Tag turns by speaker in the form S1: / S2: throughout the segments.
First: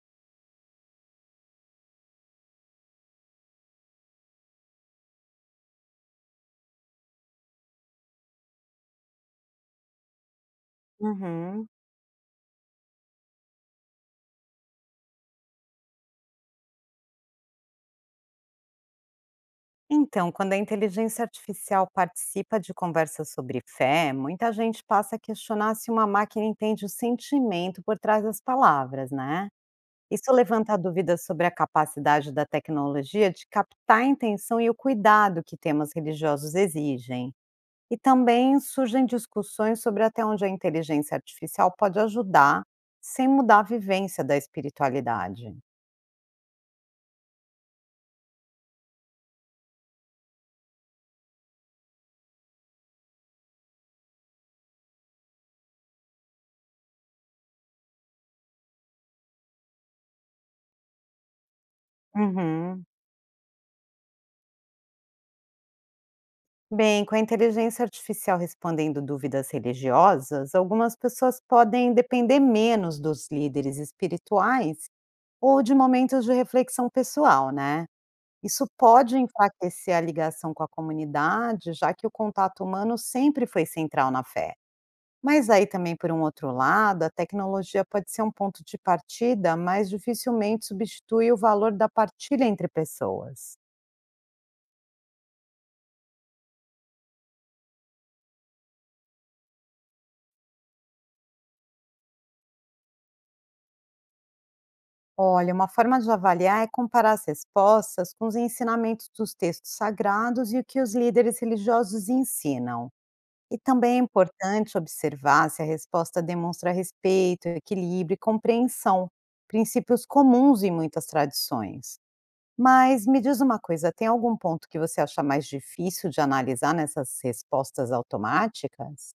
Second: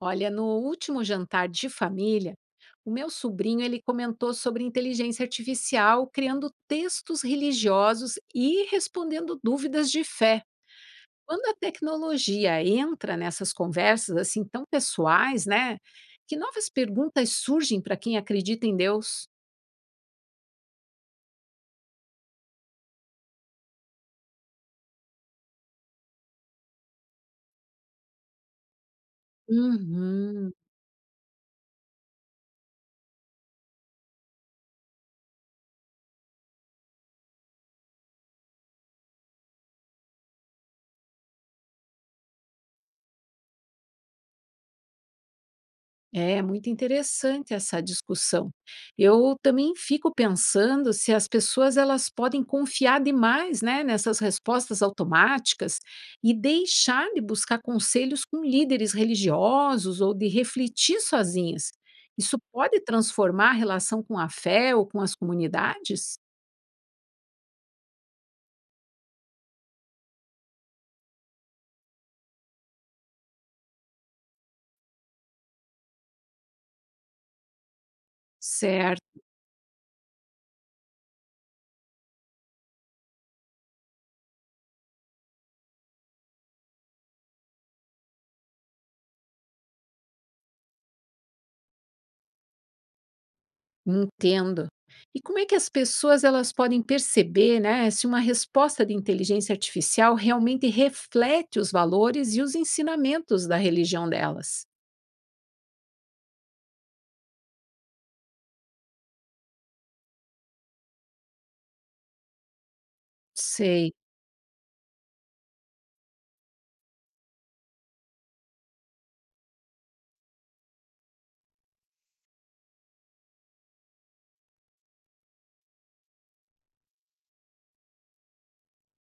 S1: Olha, no último jantar de família, o meu sobrinho ele comentou sobre inteligência artificial, criando textos religiosos e respondendo dúvidas de fé. Quando a
S2: Uhum.
S1: tecnologia entra nessas conversas assim tão pessoais, né? Que novas perguntas surgem para quem acredita em Deus?
S2: Então, quando a inteligência artificial participa de conversas sobre fé, muita gente passa a questionar se uma máquina entende o sentimento por trás das palavras, né? Isso
S1: Uhum.
S2: levanta dúvidas sobre a capacidade da tecnologia de captar a intenção e o cuidado que temas religiosos exigem. E também surgem discussões sobre até onde a inteligência artificial pode ajudar sem mudar a vivência da espiritualidade.
S1: É muito interessante essa discussão. Eu também fico pensando se as pessoas elas podem confiar demais, né, nessas respostas automáticas e deixar de buscar conselhos com líderes religiosos ou de refletir sozinhas. Isso pode
S2: Uhum.
S1: transformar a relação com a fé ou com as comunidades?
S2: Bem, com a inteligência artificial respondendo dúvidas religiosas, algumas pessoas podem depender menos dos líderes espirituais ou de momentos de reflexão pessoal, né? Isso pode
S1: Certo.
S2: enfraquecer a ligação com a comunidade, já que o contato humano sempre foi central na fé. Mas aí também, por um outro lado, a tecnologia pode ser um ponto de partida, mas dificilmente substitui o valor da partilha entre pessoas.
S1: Entendo. E como é que as pessoas elas podem perceber, né, se uma resposta de inteligência artificial realmente reflete os valores e os ensinamentos da religião delas?
S2: Olha, uma forma de avaliar é comparar as respostas com os ensinamentos dos textos sagrados e o que os líderes religiosos ensinam. E
S1: Sei.
S2: também é importante observar se a resposta demonstra respeito, equilíbrio e compreensão, princípios comuns em muitas tradições. Mas me diz uma coisa, tem algum ponto que você acha mais difícil de analisar nessas respostas automáticas?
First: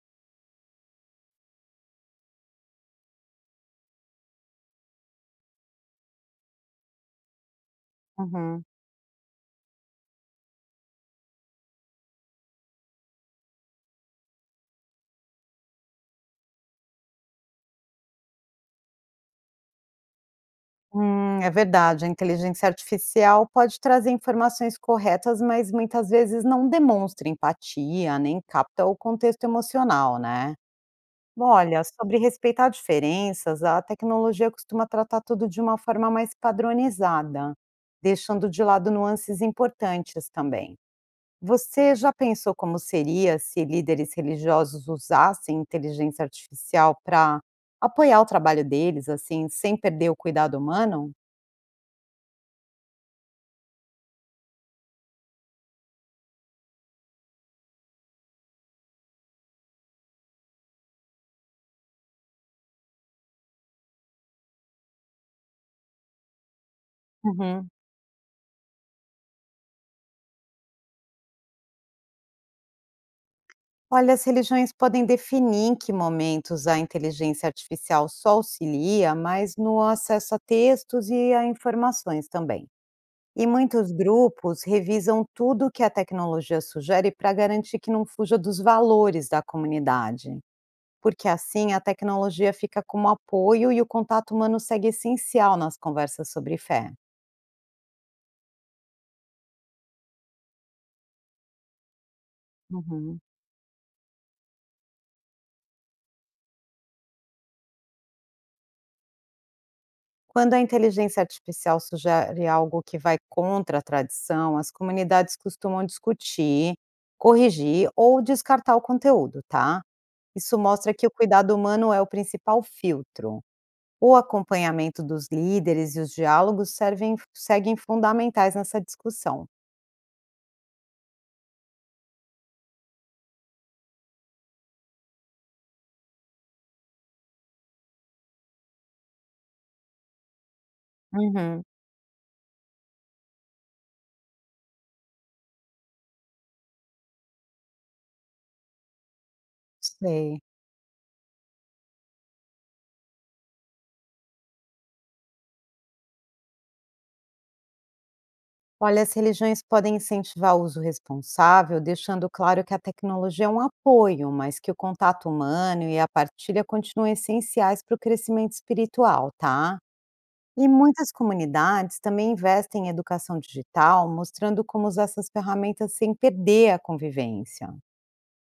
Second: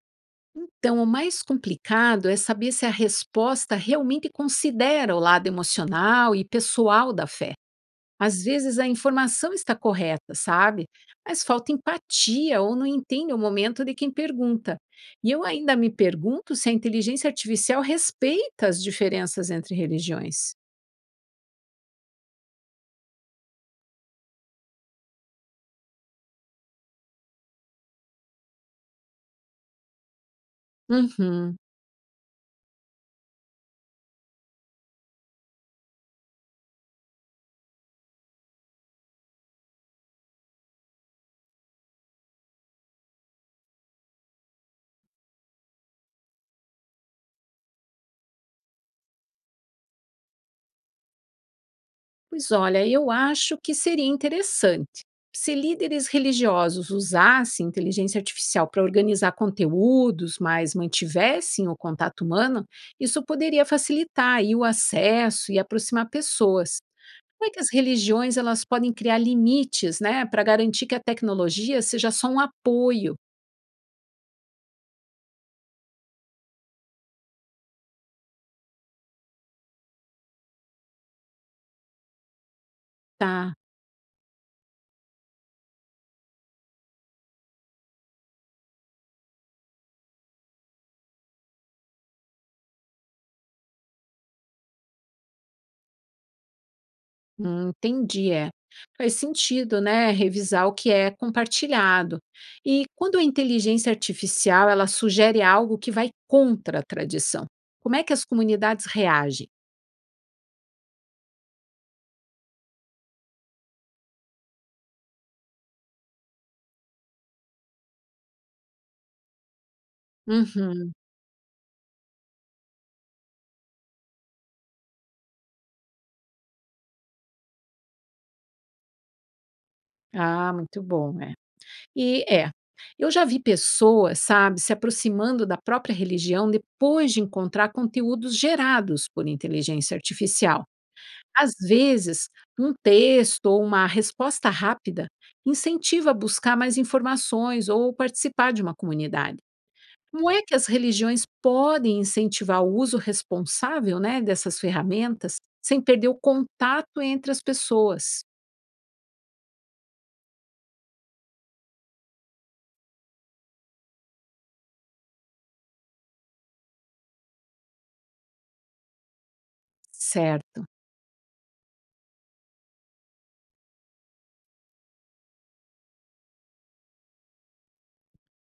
S1: Então, o mais complicado é saber se a resposta realmente considera o lado emocional e pessoal da fé. Às
S2: Uhum.
S1: vezes a informação está correta, sabe? Mas falta empatia ou não entende o momento de quem pergunta. E eu ainda me pergunto se a inteligência artificial respeita as diferenças entre religiões.
S2: É verdade, a inteligência artificial pode trazer informações corretas, mas muitas vezes não demonstra empatia, nem capta o contexto emocional, né?
S1: Uhum.
S2: Olha, sobre respeitar diferenças, a tecnologia costuma tratar tudo de uma forma mais padronizada, deixando de lado nuances importantes também. Você já pensou como seria se líderes religiosos usassem inteligência artificial para apoiar o trabalho deles, assim, sem perder o cuidado humano?
S1: Pois olha, eu acho que seria interessante se líderes religiosos usassem inteligência artificial para organizar conteúdos, mas mantivessem o contato humano, isso poderia facilitar aí o acesso e aproximar pessoas. Como é que
S2: Uhum.
S1: as religiões elas podem criar limites, né, para garantir que a tecnologia seja só um apoio?
S2: Olha, as religiões podem definir em que momentos a inteligência artificial só auxilia, mas no acesso a textos e a informações também. E
S1: Tá,
S2: muitos grupos revisam tudo que a tecnologia sugere para garantir que não fuja dos valores da comunidade, porque assim a tecnologia fica como apoio e o contato humano segue essencial nas conversas sobre fé.
S1: entendi, é. Faz sentido, né, revisar o que é compartilhado. E quando
S2: Uhum.
S1: a inteligência artificial ela sugere algo que vai contra a tradição, como é que as comunidades reagem?
S2: Quando a inteligência artificial sugere algo que vai contra a tradição, as comunidades costumam discutir, corrigir ou descartar o conteúdo, tá? Isso
S1: Uhum.
S2: mostra que o cuidado humano é o principal filtro. O acompanhamento dos líderes e os diálogos servem, seguem fundamentais nessa discussão.
S1: Ah, muito bom, é. E é, eu já vi pessoas, sabe, se aproximando da própria religião depois de encontrar conteúdos gerados por inteligência artificial. Às
S2: Uhum,
S1: vezes, um texto ou uma resposta rápida incentiva a buscar mais informações ou participar de uma comunidade. Como
S2: sei.
S1: é que as religiões podem incentivar o uso responsável, né, dessas ferramentas sem perder o contato entre as pessoas?
S2: Olha, as religiões podem incentivar o uso responsável, deixando claro que a tecnologia é um apoio, mas que o contato humano e a partilha continuam essenciais para o crescimento espiritual, tá?
S1: Certo.
S2: E muitas comunidades também investem em educação digital, mostrando como usar essas ferramentas sem perder a convivência.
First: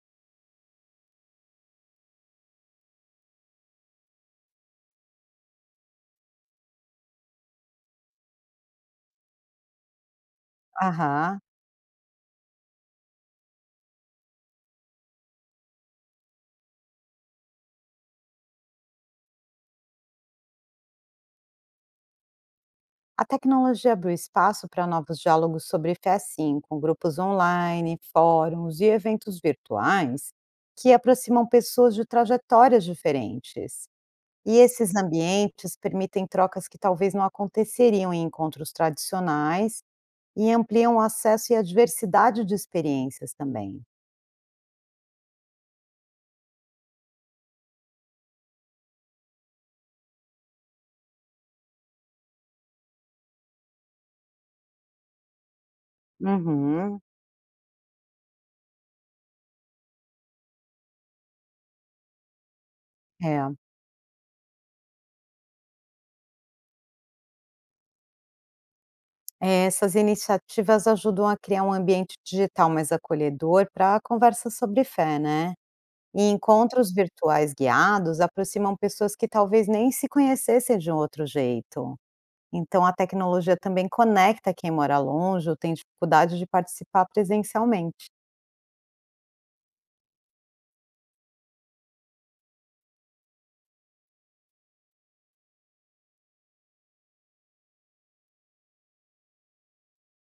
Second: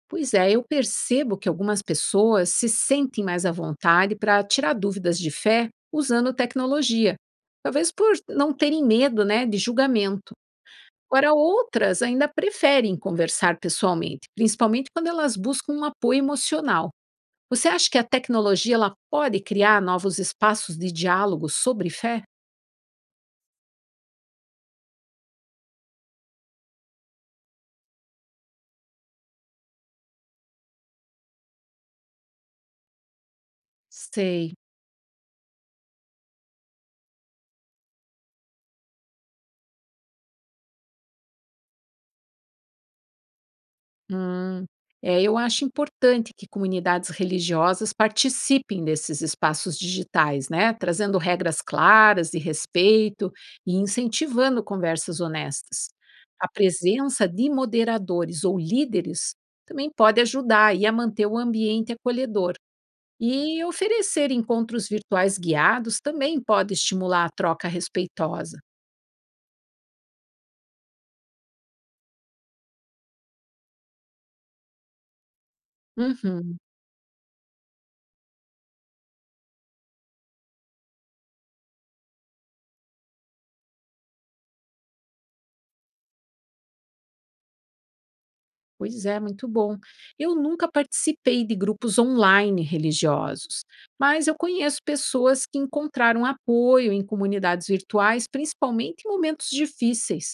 S1: Pois é, eu percebo que algumas pessoas se sentem mais à vontade para tirar dúvidas de fé usando tecnologia, talvez por não terem medo, né, de julgamento. Agora,
S2: Aham.
S1: outras ainda preferem conversar pessoalmente, principalmente quando elas buscam um apoio emocional. Você acha que a tecnologia ela pode criar novos espaços de diálogo sobre fé?
S2: A tecnologia abriu espaço para novos diálogos sobre fé sim, com grupos online, fóruns e eventos virtuais que aproximam pessoas de trajetórias diferentes.
S1: Sei.
S2: E esses ambientes permitem trocas que talvez não aconteceriam em encontros tradicionais e ampliam o acesso e a diversidade de experiências também.
S1: Hum. É, eu acho importante que comunidades religiosas participem desses espaços digitais, né, trazendo regras claras de respeito e incentivando conversas honestas. A
S2: Uhum,
S1: presença de moderadores ou líderes também pode ajudar aí a manter o ambiente acolhedor.
S2: é.
S1: E oferecer encontros virtuais guiados também pode estimular a troca respeitosa.
S2: É, essas iniciativas ajudam a criar um ambiente digital mais acolhedor para a conversa sobre fé, né? E
S1: Uhum.
S2: encontros virtuais guiados aproximam pessoas que talvez nem se conhecessem de um outro jeito. Então, a tecnologia também conecta quem mora longe ou tem dificuldade de participar presencialmente.
S1: Pois é, muito bom. Eu nunca participei de grupos online religiosos, mas eu conheço pessoas que encontraram apoio em comunidades virtuais, principalmente em momentos difíceis.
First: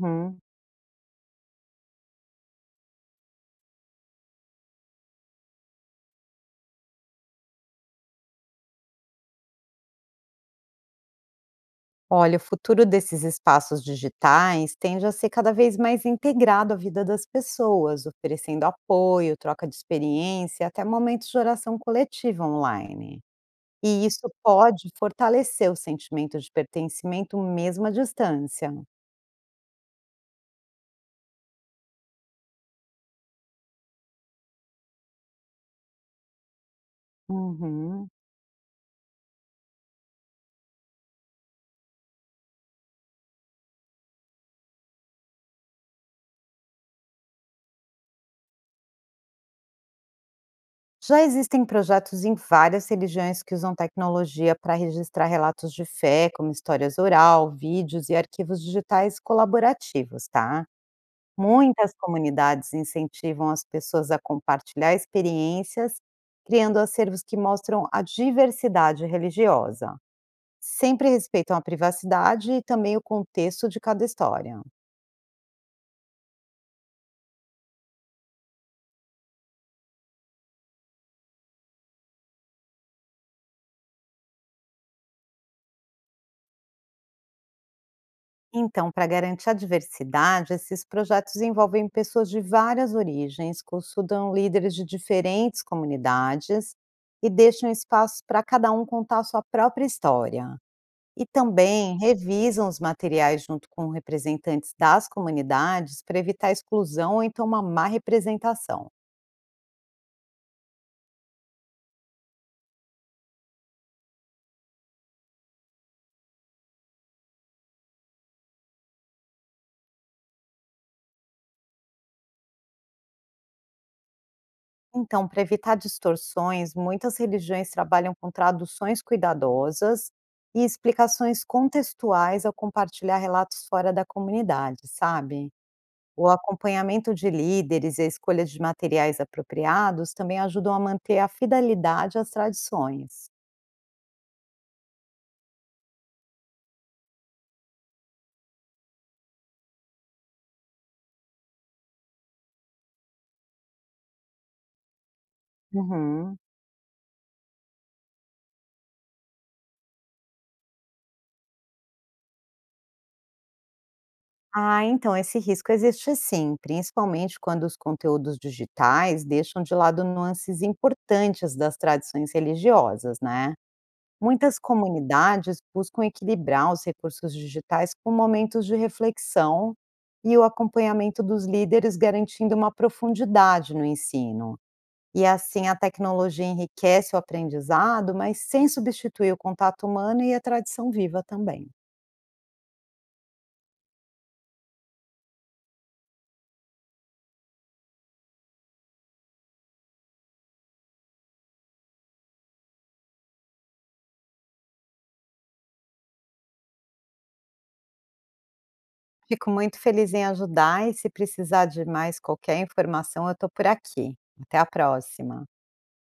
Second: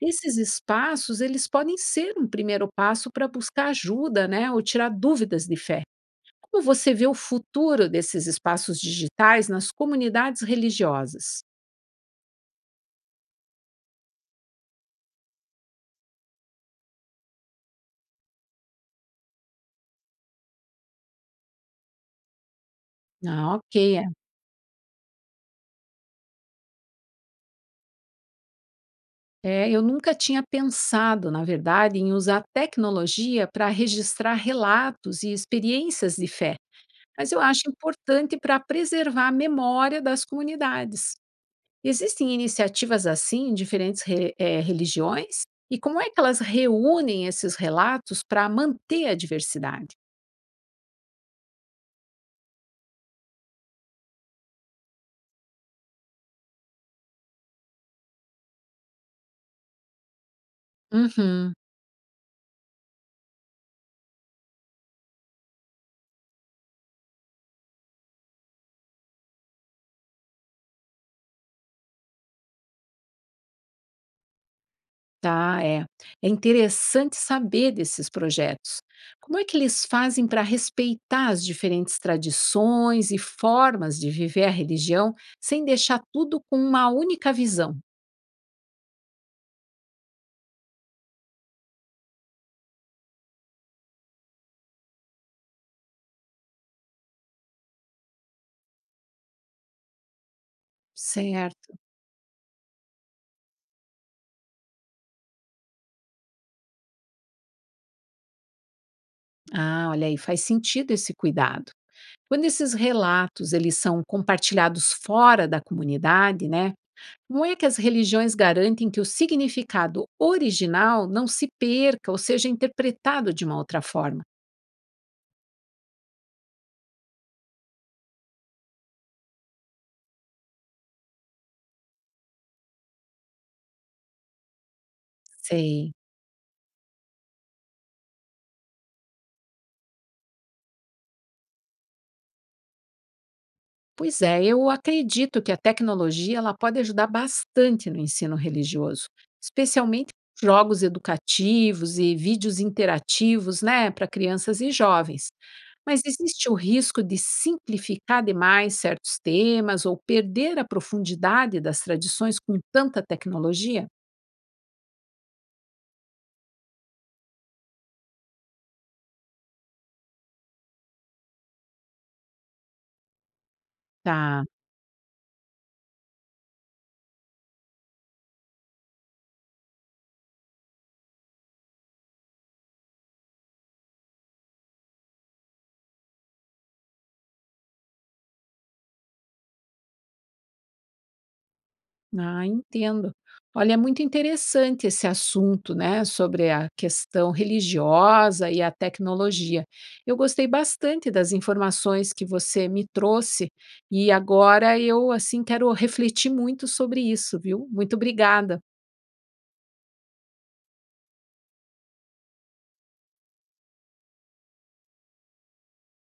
S1: Esses espaços, eles podem ser um primeiro passo para buscar ajuda, né, ou tirar dúvidas de fé. Como você vê o futuro desses espaços digitais nas comunidades religiosas?
S2: Olha, o futuro desses espaços digitais tende a ser cada vez mais integrado à vida das pessoas, oferecendo apoio, troca de experiência, até momentos de oração coletiva online.
S1: Ah, ok.
S2: E isso pode fortalecer o sentimento de pertencimento mesmo à distância.
S1: É, eu nunca tinha pensado, na verdade, em usar tecnologia para registrar relatos e experiências de fé, mas eu acho
S2: Uhum.
S1: importante para preservar a memória das comunidades. Existem iniciativas assim em diferentes religiões? E como é que elas reúnem esses relatos para manter a diversidade?
S2: Já existem projetos em várias religiões que usam tecnologia para registrar relatos de fé, como histórias oral, vídeos e arquivos digitais colaborativos, tá?
S1: Uhum.
S2: Muitas comunidades incentivam as pessoas a compartilhar experiências, criando acervos que mostram a diversidade religiosa. Sempre respeitam a privacidade e também o contexto de cada história.
S1: Tá, é. É interessante saber desses projetos. Como é que eles fazem para respeitar as diferentes tradições e formas de viver a religião sem deixar tudo com uma única visão?
S2: Então, para garantir a diversidade, esses projetos envolvem pessoas de várias origens, consultam líderes de diferentes comunidades e deixam espaço para cada um contar a sua própria história. E
S1: Certo.
S2: também revisam os materiais junto com representantes das comunidades para evitar exclusão ou então uma má representação.
S1: Ah, olha aí, faz sentido esse cuidado. Quando esses relatos eles são compartilhados fora da comunidade, né? Como é que as religiões garantem que o significado original não se perca ou seja interpretado de uma outra forma?
S2: Então, para evitar distorções, muitas religiões trabalham com traduções cuidadosas e explicações contextuais ao compartilhar relatos fora da comunidade, sabe?
S1: Sei.
S2: O acompanhamento de líderes e a escolha de materiais apropriados também ajudam a manter a fidelidade às tradições.
S1: Pois é, eu acredito que a tecnologia ela pode ajudar bastante no ensino religioso, especialmente com jogos educativos e vídeos interativos, né, para crianças e jovens. Mas
S2: Uhum.
S1: existe o risco de simplificar demais certos temas ou perder a profundidade das tradições com tanta tecnologia?
S2: Ah, então esse risco existe sim, principalmente quando os conteúdos digitais deixam de lado nuances importantes das tradições religiosas, né?
S1: Tá.
S2: Muitas comunidades buscam equilibrar os recursos digitais com momentos de reflexão e o acompanhamento dos líderes, garantindo uma profundidade no ensino. E assim a tecnologia enriquece o aprendizado, mas sem substituir o contato humano e a tradição viva também.
S1: Ah, entendo. Olha, é muito interessante esse assunto, né, sobre a questão religiosa e a tecnologia. Eu gostei bastante das informações que você me trouxe e agora eu assim quero refletir muito sobre isso, viu? Muito obrigada.
S2: Fico muito feliz em ajudar e se precisar de mais qualquer informação, eu estou por aqui. Até a próxima.